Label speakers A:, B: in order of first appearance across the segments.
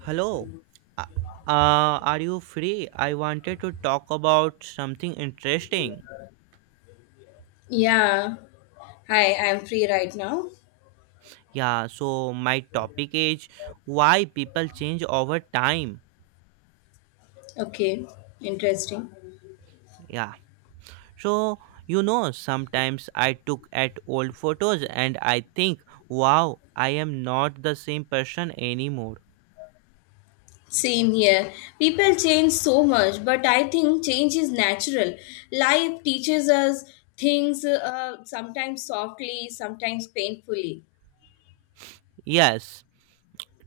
A: Hello. Uh, are you free? I wanted to talk about something interesting.
B: Yeah, hi, I'm free right now.
A: Yeah, so my topic is why people change over time.
B: Okay, interesting.
A: Yeah. So, sometimes I took at old photos and I think, wow, I am not the same person anymore.
B: Same here. People change so much, but I think change is natural. Life teaches us things sometimes softly, sometimes painfully.
A: Yes,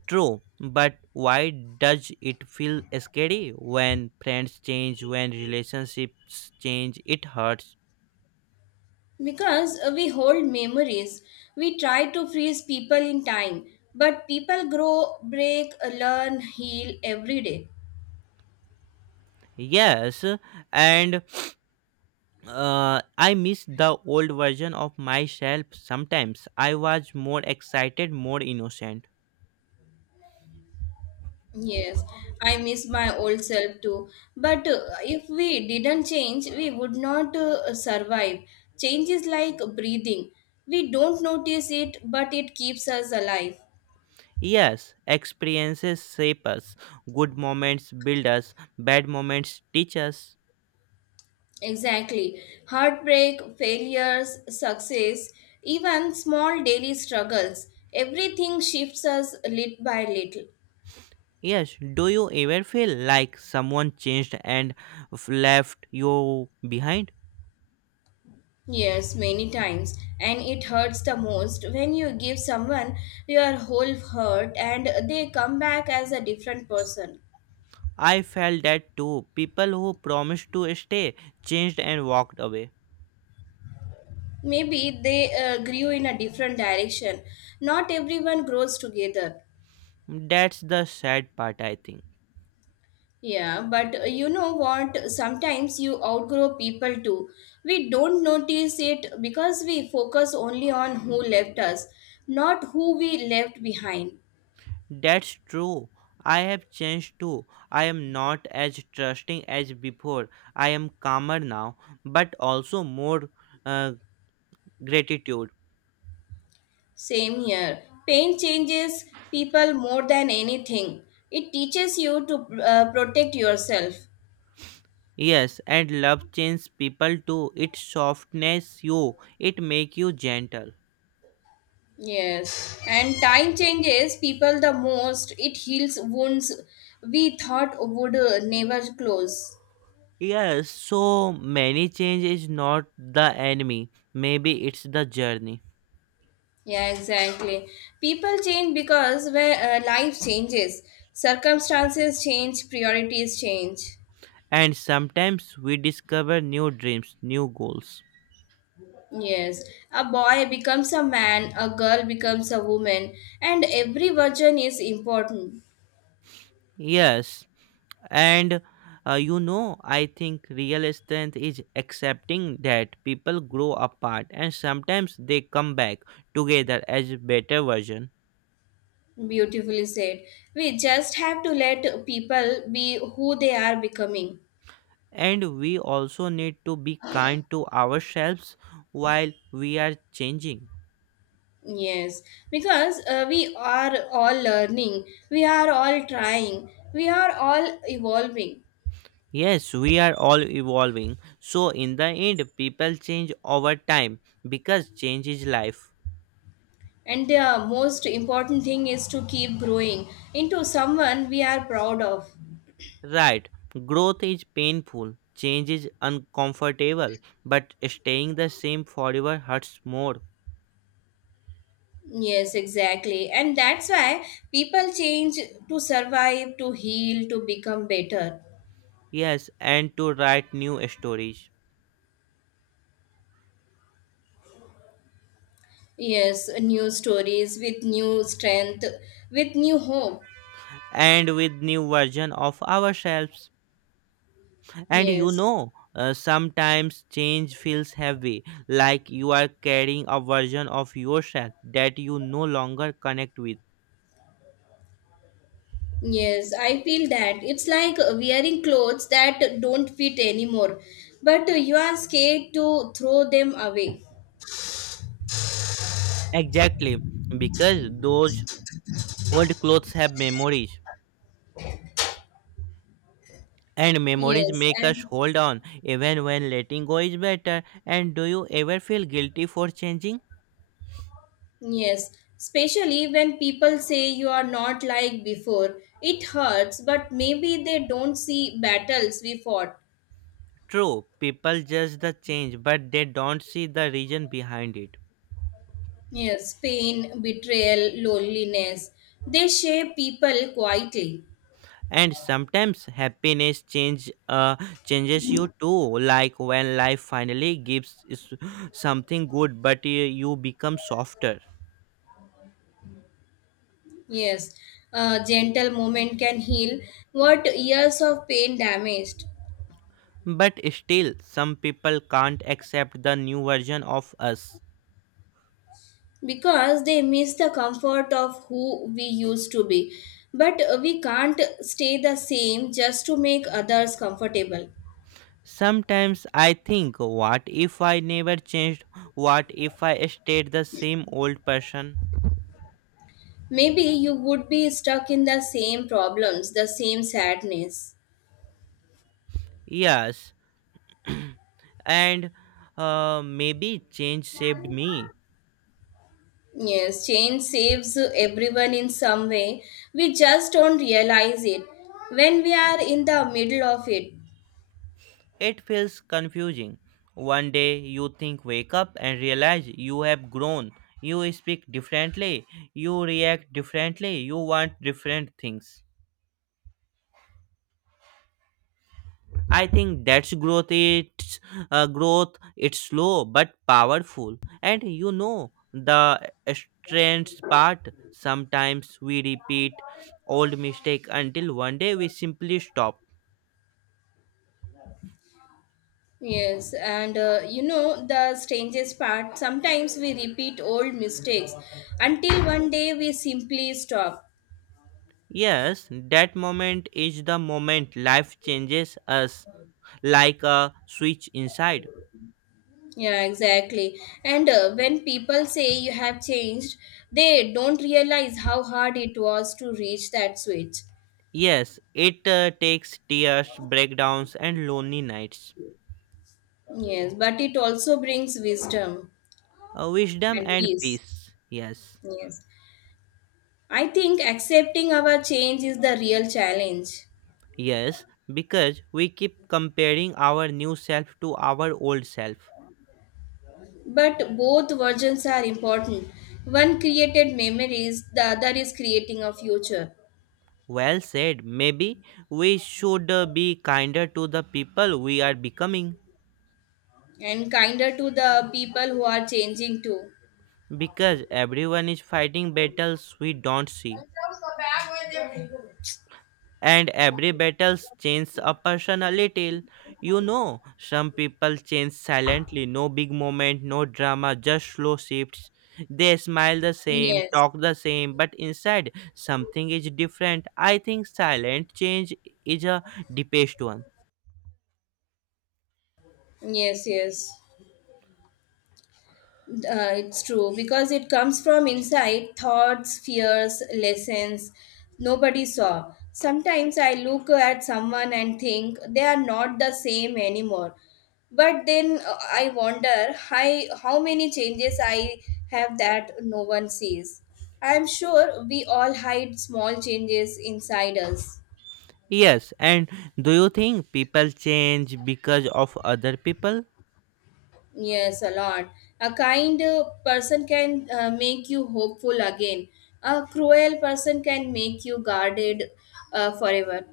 A: true. But why does it feel scary when friends change, when relationships change? It hurts.
B: Because we hold memories, we try to freeze people in time, but people grow, break, learn, heal every day.
A: Yes, and I miss the old version of myself sometimes. I was more excited, more innocent.
B: Yes, I miss my old self too. But if we didn't change, we would not survive. Change is like breathing. We don't notice it, but it keeps us alive.
A: Yes, experiences shape us. Good moments build us, bad moments teach us.
B: Exactly. Heartbreak, failures, success, even small daily struggles. Everything shifts us little by little.
A: Yes, do you ever feel like someone changed and left you behind?
B: Yes, many times, and it hurts the most when you give someone your whole heart and they come back as a different person.
A: I felt that too. People who promised to stay changed and walked away.
B: Maybe they grew in a different direction. Not everyone grows together.
A: That's the sad part, I think.
B: Yeah, but you know what? Sometimes you outgrow people too. We don't notice it because we focus only on who left us, not who we left behind.
A: That's true. I have changed too. I am not as trusting as before. I am calmer now, but also more uh, gratitude.
B: Same here. Pain changes people more than anything. It teaches you to protect yourself.
A: Yes, and love changes people too. It softens you. It make you gentle.
B: Yes. And time changes people the most. It heals wounds we thought would never close.
A: Yes, so many change is not the enemy. Maybe it's the journey.
B: Yeah, exactly. People change because where life changes, circumstances change, priorities change.
A: And sometimes we discover new dreams, new goals.
B: Yes, a boy becomes a man, a girl becomes a woman, and every version is important.
A: Yes. And I think real strength is accepting that people grow apart and sometimes they come back together as a better version.
B: Beautifully said. We just have to let people be who they are becoming.
A: And we also need to be kind to ourselves while we are changing.
B: Yes, because we are all learning, we are all trying, we are all evolving.
A: Yes, we are all evolving, so in the end people change over time because change is life.
B: And the most important thing is to keep growing into someone we are proud of.
A: Right. Growth is painful, change is uncomfortable, but staying the same forever hurts more.
B: Yes, exactly. And that's why people change to survive, to heal, to become better.
A: Yes, and to write new stories
B: Yes, new stories with new strength, with new hope.
A: and with new version of ourselves. And you
B: Yes,
A: know, sometimes change feels heavy, like you are carrying a version of yourself that you no longer connect with.
B: yes, I feel that it's like wearing clothes that don't fit anymore, but you are scared to throw them away.
A: Exactly, because those old clothes have memories. And memories
B: Yes,
A: make us
B: and
A: hold on even when letting go is better. And do you ever feel guilty for changing?
B: yes, especially when people say you are not like before, it hurts, but maybe they don't see battles we fought.
A: True, people judge the change, but they don't see the reason behind it.
B: Yes, pain, betrayal, loneliness, they shape people quietly.
A: And sometimes happiness change changes you too, like when life finally gives is something good, but you become softer.
B: Yes, a gentle moment can heal what years of pain damaged.
A: But still, some people can't accept the new version of us.
B: Because they miss the comfort of who we used to be. But we can't stay the same just to make others comfortable.
A: Sometimes I think, what if I never changed? What if I stayed the same old person?
B: Maybe you would be stuck in the same problems, the same sadness.
A: Yes, and maybe change saved me.
B: Yes, change saves everyone in some way. We just don't realize it when we are in the middle of it.
A: It feels confusing. One day you think, wake up and realize you have grown. You speak differently, you react differently, you want different things. I think that's growth. It's growth. It's slow but powerful. And you know the strange part. Sometimes we repeat old mistake until one day we simply stop.
B: Yes, and you know the strangest part sometimes we repeat old mistakes until one day we simply stop.
A: Yes, that moment is the moment life changes us, like a switch inside.
B: Yeah, exactly. And when people say you have changed, they don't realize how hard it was to reach that switch.
A: Yes, it takes tears, breakdowns, and lonely nights.
B: Yes, but it also brings wisdom
A: Wisdom
B: and
A: and
B: peace.
A: peace. Yes.
B: Yes. I think accepting our change is the real challenge.
A: Yes, because we keep comparing our new self to our old self.
B: But both versions are important. One created memories, the other is creating a future.
A: Well said. Maybe we should be kinder to the people we are becoming,
B: And kinder to the people who are changing too.
A: because everyone is fighting battles we don't see, and every battle changes a person a little. You know, some people change silently, no big moment, no drama, just slow shifts. They smile the same,
B: Yes.
A: talk the same, but inside something is different. I think silent change is a deepest one.
B: Yes, yes. It's true because it comes from inside thoughts, fears, lessons nobody saw. Sometimes I look at someone and think they are not the same anymore. But then I wonder hi, how many changes I have that no one sees. I am sure we all hide small changes inside us.
A: Yes, and do you think people change because of other people?
B: Yes, a lot. A kind person can make you hopeful again. A cruel person can make you guarded forever.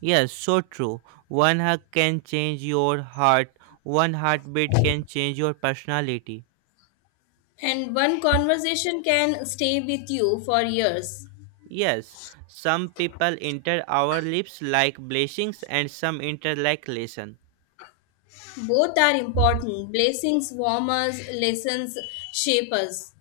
A: Yes, so true. One hug can change your heart, one heartbeat can change your personality.
B: And one conversation can stay with you for years.
A: Yes, some people enter our lips like blessings and some enter like lesson.
B: Both are important. Blessings warm us, lessons shape us.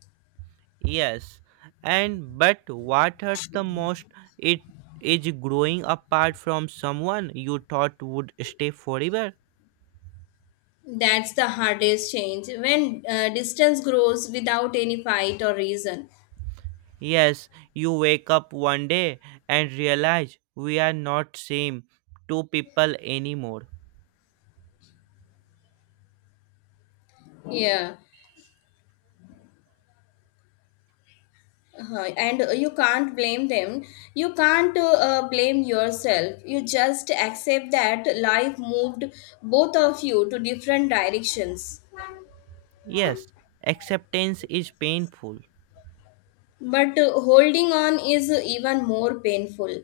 A: Yes, and but what hurts the most it is growing apart from someone you thought would stay forever.
B: That's the hardest change when distance grows without any fight or reason.
A: Yes, you wake up one day and realize we are not same two people anymore.
B: Yeah. Uh-huh. And you can't blame them. You can't blame yourself. You just accept that life moved both of you to different directions.
A: Yes, acceptance is painful.
B: But holding on is even more painful.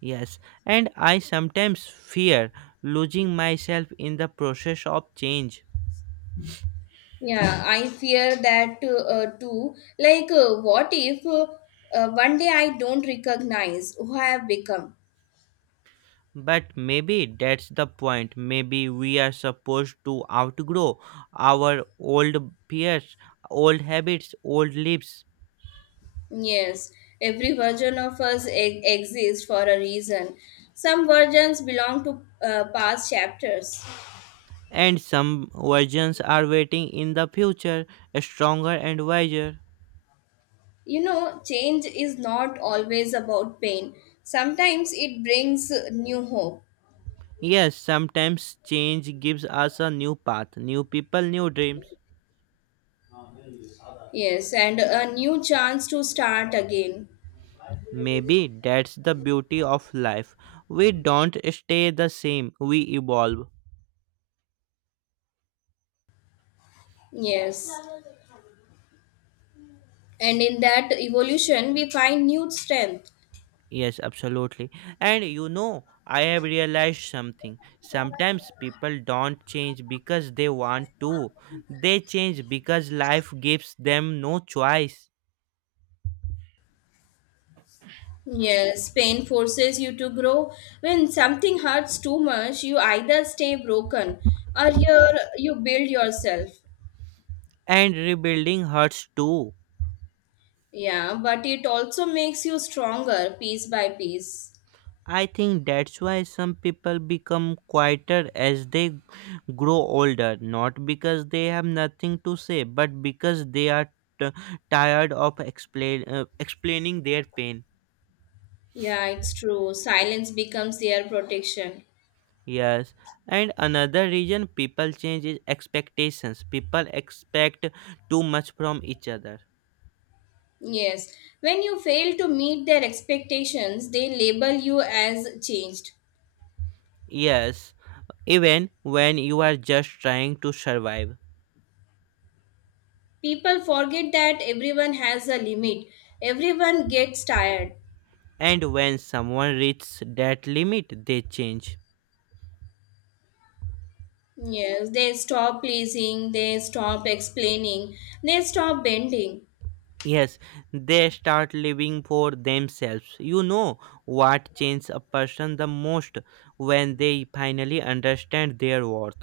A: Yes, and I sometimes fear losing myself in the process of change.
B: Yeah, I fear that too. Like, what if one day I don't recognize who I have become?
A: But maybe that's the point. Maybe we are supposed to outgrow our old fears, old habits, old lives.
B: Yes, every version of us exists for a reason. Some versions belong to past chapters.
A: And some versions are waiting in the future, stronger and wiser.
B: You know, change is not always about pain. Sometimes it brings new hope.
A: Yes, sometimes change gives us a new path, new people, new dreams.
B: Yes, and a new chance to start again.
A: Maybe that's the beauty of life. We don't stay the same, we evolve.
B: Yes. And in that evolution, we find new strength.
A: Yes, absolutely. And you know, I have realized something. Sometimes people don't change because they want to, they change because life gives them no choice.
B: Yes, pain forces you to grow. When something hurts too much, you either stay broken or you build yourself.
A: And rebuilding hurts too.
B: Yeah, but it also makes you stronger piece by piece.
A: I think that's why some people become quieter as they grow older, not because they have nothing to say but because they are t- tired of explain explaining their pain.
B: Yeah, it's true. Silence becomes their protection.
A: Yes, and another reason people change is expectations. People expect too much from each other.
B: Yes. When you fail to meet their expectations, they label you as changed.
A: Yes, even when you are just trying to survive.
B: People forget that everyone has a limit. Everyone gets tired.
A: And when someone reaches that limit they change.
B: Yes, they stop pleasing, they stop explaining, they stop bending.
A: Yes, they start living for themselves. You know what changes a person the most, when they finally understand their worth.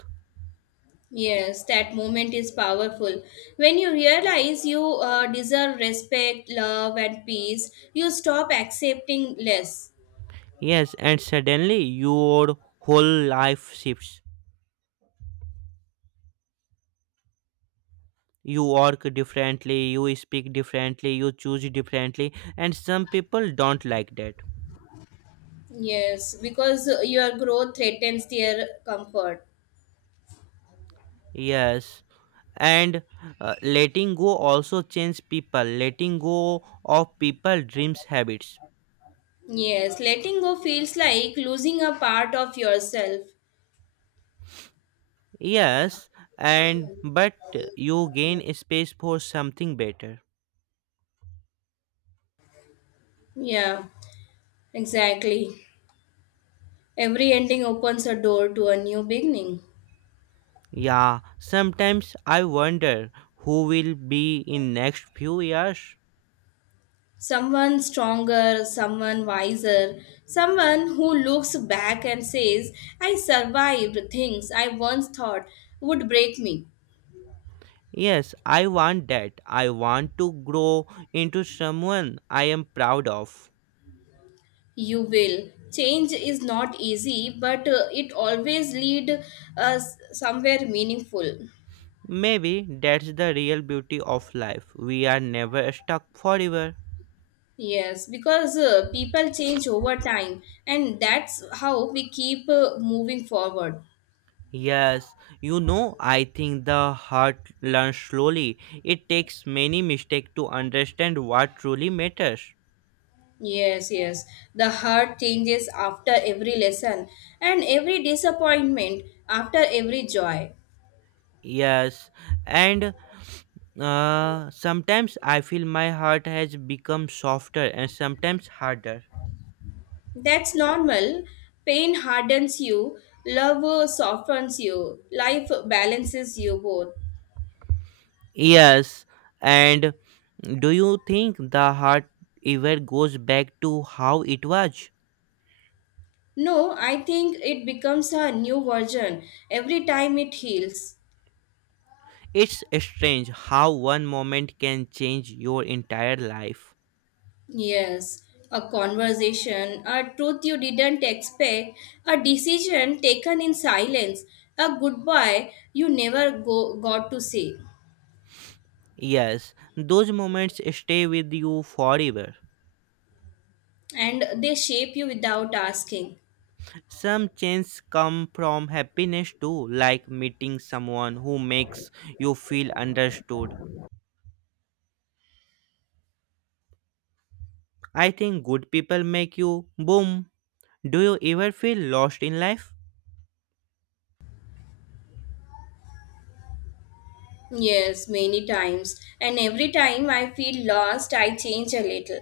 B: Yes, that moment is powerful. When you realize you deserve respect, love, and peace, you stop accepting less.
A: Yes, and suddenly your whole life shifts. You work differently, you speak differently, you choose differently, and some people don't like that.
B: Yes, because your growth threatens their comfort.
A: Yes, and letting go also changes people. Letting go of people, dreams, habits.
B: Yes, letting go feels like losing a part of yourself.
A: Yes, and but you gain space for something better.
B: Yeah, exactly. Every ending opens a door to a new beginning.
A: Yeah, sometimes I wonder who will be in next few years.
B: Someone stronger, someone wiser, someone who looks back and says, I survived things I once thought would break me.
A: Yes, I want that. I want to grow into someone I am proud of.
B: You will. Change is not easy, but it always leads us somewhere meaningful.
A: Maybe that's the real beauty of life. We are never stuck forever.
B: Yes, because people change over time, and that's how we keep moving forward.
A: Yes, you know, I think the heart learns slowly. It takes many mistakes to understand what truly matters.
B: Yes, yes. The heart changes after every lesson and every disappointment, after every joy.
A: Yes, and sometimes I feel my heart has become softer and sometimes harder.
B: That's normal. Pain hardens you, love softens you, life balances you both.
A: Yes, and do you think the heart ever goes back to how it was?
B: No, I think it becomes a new version every time it heals.
A: It's strange how one moment can change your entire life.
B: Yes, a conversation, a truth you didn't expect, a decision taken in silence, a goodbye you never go, got to say,
A: Yes, those moments stay with you forever.
B: and they shape you without asking.
A: Some changes come from happiness too, like meeting someone who makes you feel understood. I think good people make you boom. Do you ever feel lost in life?
B: Yes, many times, and every time I feel lost, I change a little.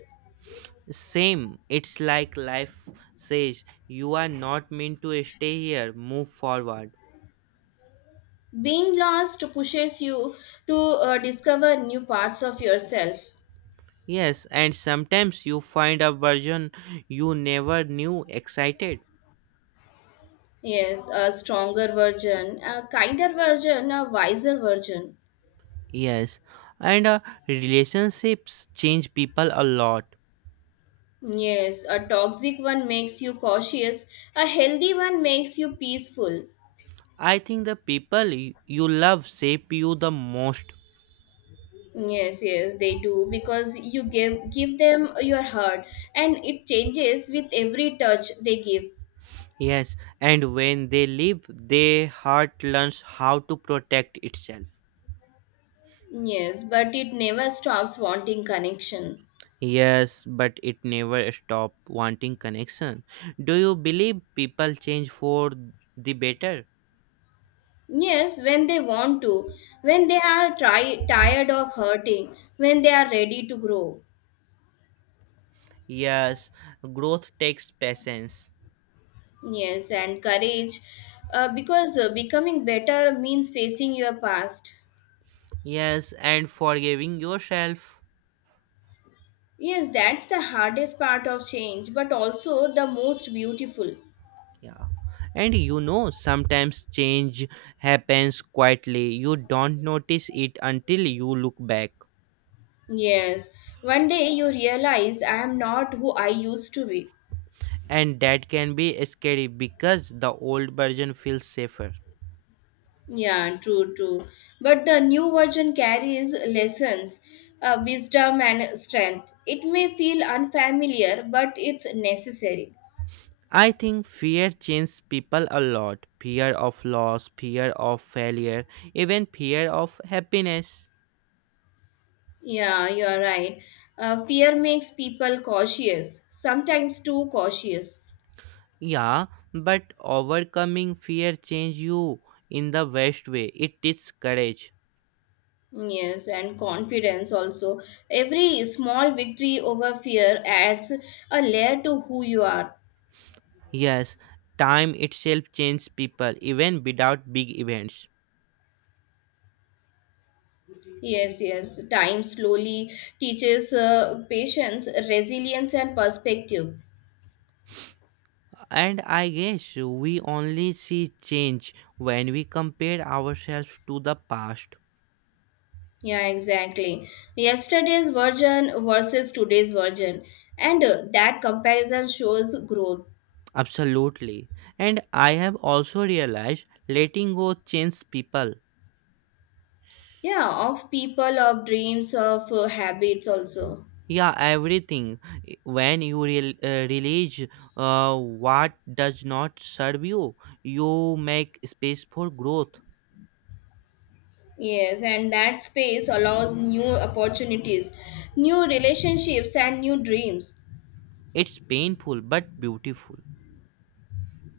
A: Same. It's like life says you are not meant to stay here, move forward.
B: Being lost pushes you to discover new parts of yourself.
A: Yes, and sometimes you find a version you never knew excited.
B: Yes, a stronger version, a kinder version, a wiser version.
A: Yes, and relationships change people a lot.
B: Yes, a toxic one makes you cautious, a healthy one makes you peaceful.
A: I think the people you love shape you the most.
B: Yes, yes, they do because you give them your heart and it changes with every touch they give.
A: Yes, and when they leave, their heart learns how to protect itself.
B: Yes, but it never stops wanting connection.
A: Yes, but it never stopped wanting connection. Do you believe people change for the better?
B: Yes, when they want to, when they are tired of hurting, when they are ready to grow.
A: Yes, growth takes patience.
B: Yes, and courage because becoming better means facing your past.
A: Yes, and forgiving yourself.
B: Yes, that's the hardest part of change, but also the most beautiful.
A: Yeah. And you know, sometimes change happens quietly. You don't notice it until you look back.
B: Yes, one day you realize I am not who I used to be.
A: And that can be scary because the old version feels safer.
B: Yeah, true, true. But the new version carries lessons, wisdom, and strength. It may feel unfamiliar, but it's necessary.
A: I think fear changes people a lot. Fear of loss, fear of failure, even fear of happiness.
B: Yeah, you are right. Fear makes people cautious, sometimes too cautious.
A: Yeah, but overcoming fear changes you in the best way. It takes courage.
B: Yes, and confidence also. Every small victory over fear adds a layer to who you are.
A: Yes, time itself changes people even without big events.
B: Yes, yes. Time slowly teaches patience, resilience, and perspective.
A: And I guess we only see change when we compare ourselves to the past.
B: Yeah, exactly. Yesterday's version versus today's version. And that comparison shows growth.
A: Absolutely. And I have also realized letting go changes people.
B: Yeah, of people, of dreams, of habits also.
A: Yeah, everything. When you realize what does not serve you, you make space for growth.
B: Yes, and that space allows new opportunities, new relationships, and new dreams
A: It's painful but beautiful.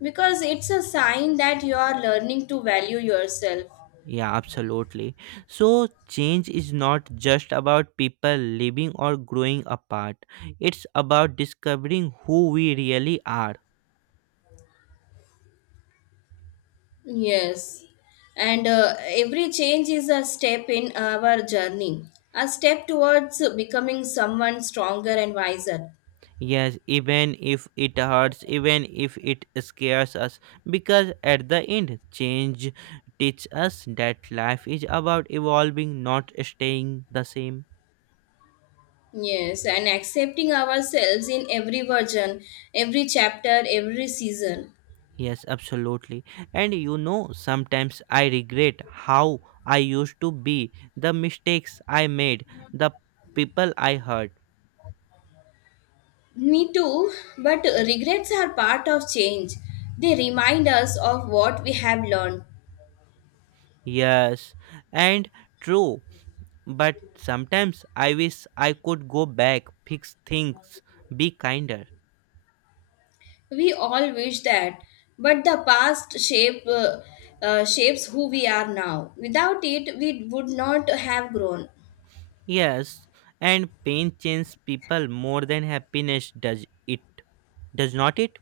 B: because it's a sign that you are learning to value yourself.
A: Yeah, absolutely. So change is not just about people living or growing apart, it's about discovering who we really are.
B: Yes, and every change is a step in our journey, a step towards becoming someone stronger and wiser.
A: Yes, even if it hurts, even if it scares us, because at the end, change teaches us that life is about evolving, not staying the same.
B: Yes, and accepting ourselves in every version, every chapter, every season.
A: Yes, absolutely. And you know, sometimes I regret how I used to be, the mistakes I made, the people I hurt.
B: Me too, but regrets are part of change. They remind us of what we have learned.
A: Yes, and true, but sometimes I wish I could go back, fix things, be kinder.
B: We all wish that, but the past shapes who we are now. Without it, we would not have grown.
A: Yes, and pain changes people more than happiness does it, does not it?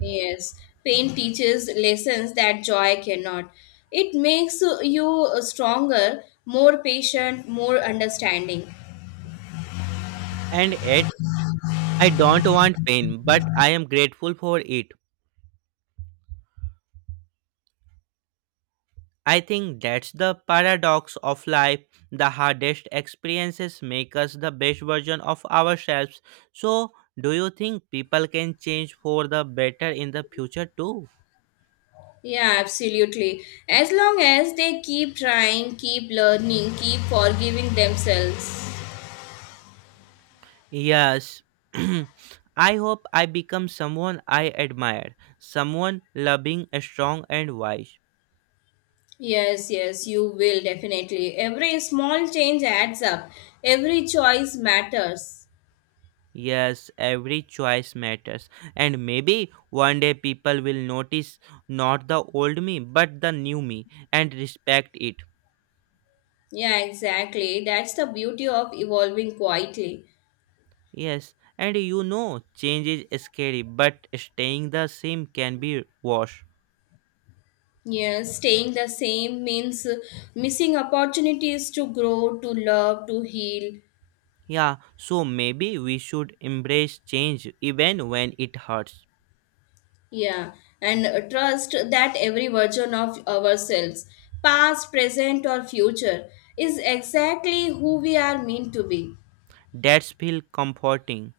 B: Yes, pain teaches lessons that joy cannot. It makes you stronger, more patient, more understanding.
A: And yet, I don't want pain, but I am grateful for it. I think that's the paradox of life. The hardest experiences make us the best version of ourselves. So, do you think people can change for the better in the future too?
B: Yeah, absolutely. As long as they keep trying, keep learning, keep forgiving themselves.
A: Yes. I hope I become someone I admire, someone loving, strong, and wise.
B: Yes, yes, you will definitely. Every small change adds up, every choice matters.
A: Yes, every choice matters. And maybe one day people will notice not the old me, but the new me and respect it.
B: Yeah, exactly. That's the beauty of evolving quietly.
A: Yes, and you know, change is scary, but staying the same can be worse.
B: Yes, staying the same means missing opportunities to grow, to love, to heal.
A: Yeah, so maybe we should embrace change even when it hurts.
B: Yeah, and trust that every version of ourselves, past, present, or future, is exactly who we are meant to be.
A: That's feel comforting.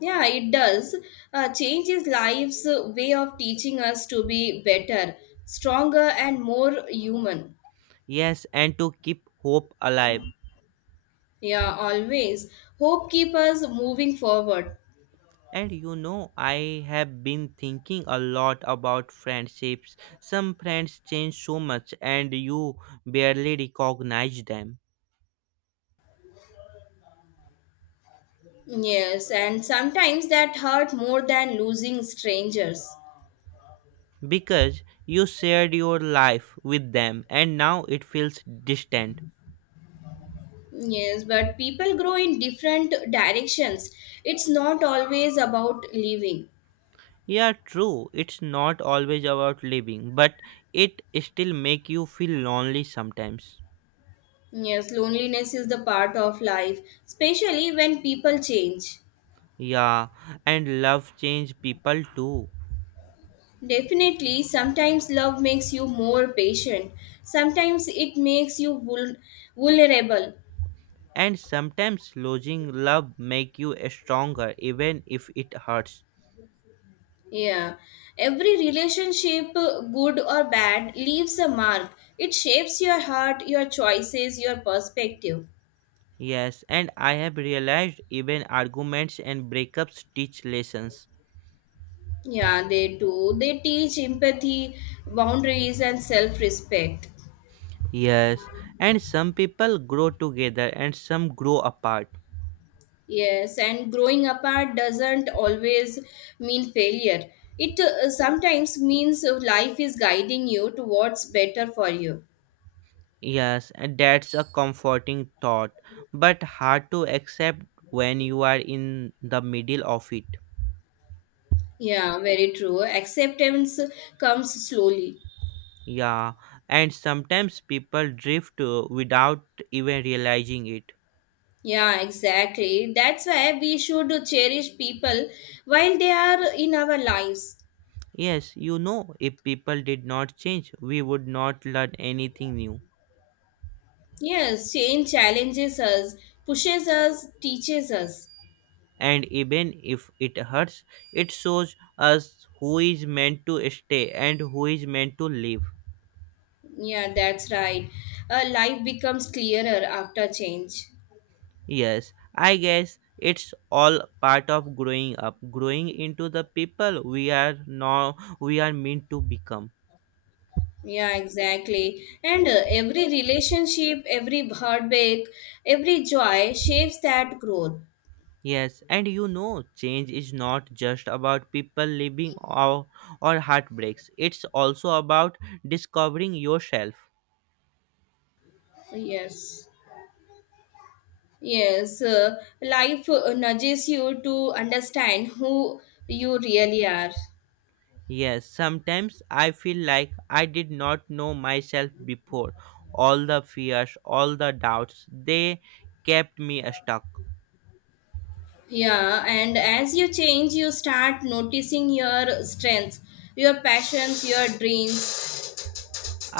B: Yeah, it does. Change is life's way of teaching us to be better, stronger, and more human.
A: Yes, and to keep hope alive.
B: Yeah, always. Hope keep us moving forward.
A: And you know, I have been thinking a lot about friendships. Some friends change so much and you barely recognize them,
B: Yes, and sometimes that hurt more than losing strangers.
A: because you shared your life with them and now it feels distant.
B: Yes, but people grow in different directions. It's not always about leaving.
A: Yeah, true, it's not always about living, but it still make you feel lonely sometimes.
B: Yes, loneliness is the part of life, especially when people change.
A: Yeah, and love change people too.
B: Definitely, sometimes love makes you more patient, sometimes it makes you vulnerable.
A: And sometimes losing love make you stronger even if it hurts.
B: Yeah, every relationship, good or bad, leaves a mark. It shapes your heart, your choices, your perspective.
A: Yes, and I have realized even arguments and breakups teach lessons.
B: Yeah, they do. They teach empathy, boundaries, and self respect.
A: Yes, and some people grow together and some grow apart.
B: Yes, and growing apart doesn't always mean failure. It sometimes means life is guiding you towards better for you.
A: Yes, and that's a comforting thought, but hard to accept when you are in the middle of it.
B: Yeah, very true. Acceptance comes slowly.
A: Yeah, and sometimes people drift without even realizing it.
B: Yeah, exactly. That's why we should cherish people while they are in our lives.
A: Yes, you know, if people did not change, we would not learn anything new.
B: Yes, change challenges us, pushes us, teaches us.
A: And even if it hurts, it shows us who is meant to stay and who is meant to leave.
B: Yeah, that's right. Life becomes clearer after change.
A: Yes, I guess it's all part of growing up, growing into the people we are now, we are meant to become.
B: Yeah, exactly. And every relationship, every heartbreak, every joy shapes that growth.
A: Yes, and you know change is not just about people leaving or heartbreaks, it's also about discovering yourself.
B: Yes. Yes. Life nudges you to understand who you really are.
A: Yes, sometimes I feel like I did not know myself before. All the fears, all the doubts, they kept me stuck.
B: Yeah, and as you change, you start noticing your strengths, your passions, your dreams.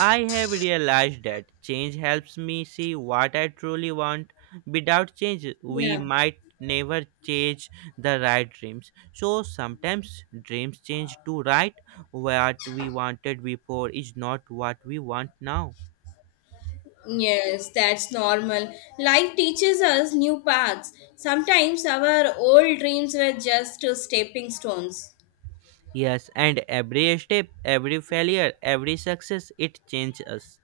A: I have realized that change helps me see what I truly want. Without change, we
B: Yeah.
A: might never chase the right dreams. So sometimes dreams change too, right? What we wanted before is not what we want now.
B: Yes, that's normal. Life teaches us new paths. Sometimes our old dreams were just stepping stones.
A: Yes, and every step, every failure, every success, it changes us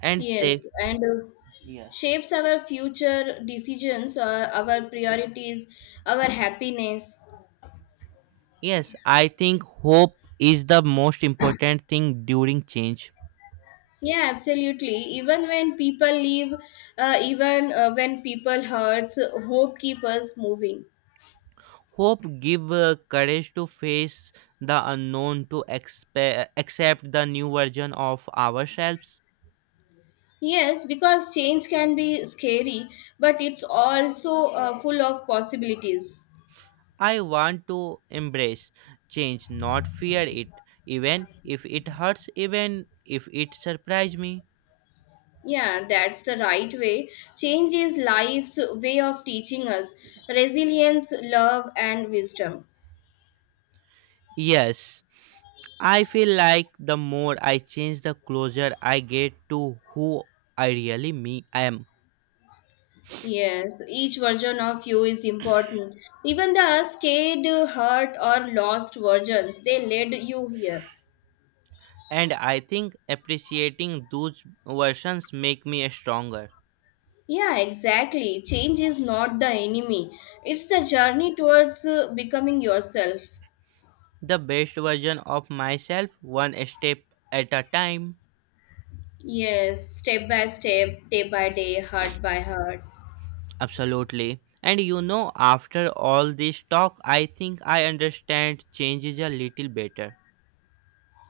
A: and
B: Yes,
A: say,
B: and uh,
A: yeah.
B: shapes our future decisions, uh, our priorities, our happiness.
A: Yes, I think hope is the most important thing during change.
B: Yeah, absolutely. Even when people leave, even when people hurts, hope keeps us moving.
A: Hope give courage to face the unknown, to accept the new version of ourselves.
B: Yes, because change can be scary, but it's also full of possibilities.
A: I want to embrace change, not fear it, even if it hurts, even if it surprise me.
B: Yeah, that's the right way. Change is life's way of teaching us resilience, love, and wisdom.
A: Yes. I feel like the more I change, the closer I get to who I really me am.
B: Yes, each version of you is important. Even the scared, hurt, or lost versions, they led you here.
A: And I think appreciating those versions make me stronger.
B: Yeah, exactly. Change is not the enemy, it's the journey towards becoming yourself.
A: The best version of myself, one step at a time.
B: Yes, step by step, day by day, heart by heart.
A: Absolutely. And you know, after all this talk, I think I understand changes a little better.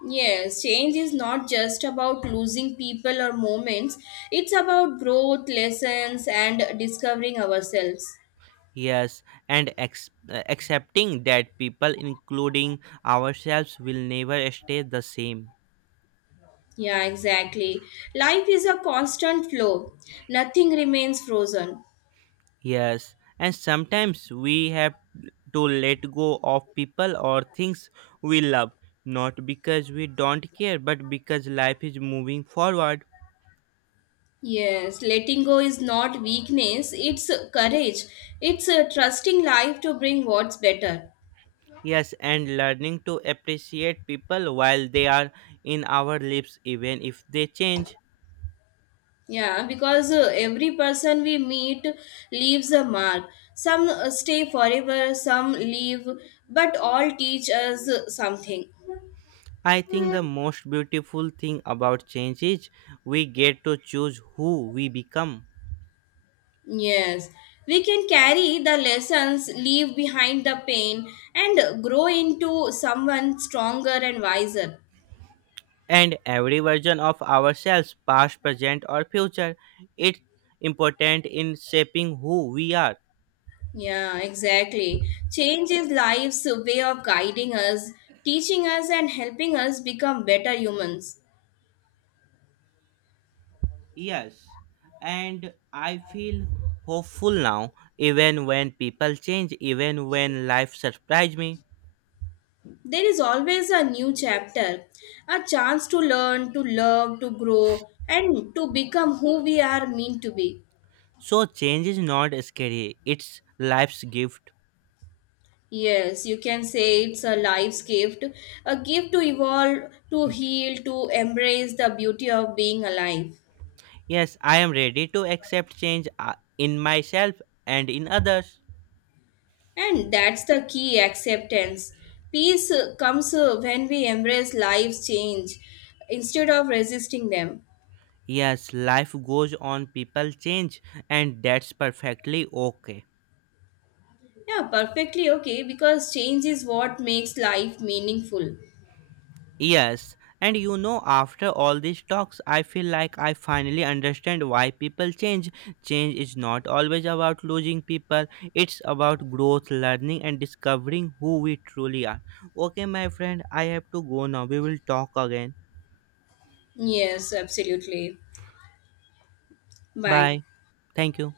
B: Yes, change is not just about losing people or moments, it's about growth, lessons, and discovering ourselves.
A: Yes, and accepting that people, including ourselves, will never stay the same.
B: Yeah, exactly. Life is a constant flow, nothing remains frozen.
A: Yes, and sometimes we have to let go of people or things we love, not because we don't care, but because life is moving forward.
B: Yes, letting go is not weakness, it's courage. It's trusting life to bring what's better.
A: Yes, and learning to appreciate people while they are in our lives, even if they change.
B: Yeah, because every person we meet leaves a mark. Some stay forever, some leave, but all teach us something.
A: I think the most beautiful thing about change is we get to choose who we become.
B: Yes, we can carry the lessons, leave behind the pain, and grow into someone stronger and wiser.
A: And every version of ourselves, past, present, or future. It's important in shaping who we are.
B: Yeah, exactly. Change is life's way of guiding us, teaching us, and helping us become better humans.
A: Yes, and I feel hopeful now, even when people change, even when life surprised me.
B: There is always a new chapter, a chance to learn, to love, to grow, and to become who we are meant to be.
A: So, change is not scary, it's life's gift.
B: Yes, you can say it's a life's gift, a gift to evolve, to heal, to embrace the beauty of being alive.
A: Yes, I am ready to accept change in myself and in others.
B: And that's the key acceptance. Peace comes when we embrace life's change instead of resisting them.
A: Yes, life goes on, people change, and that's perfectly okay.
B: Yeah, perfectly okay because change is what makes life meaningful.
A: Yes, and you know, after all these talks, I feel like I finally understand why people change. Change is not always about losing people, it's about growth, learning, and discovering who we truly are. Okay, my friend, I have to go now. We will talk again.
B: Yes, absolutely. Bye.
A: Bye. Thank you.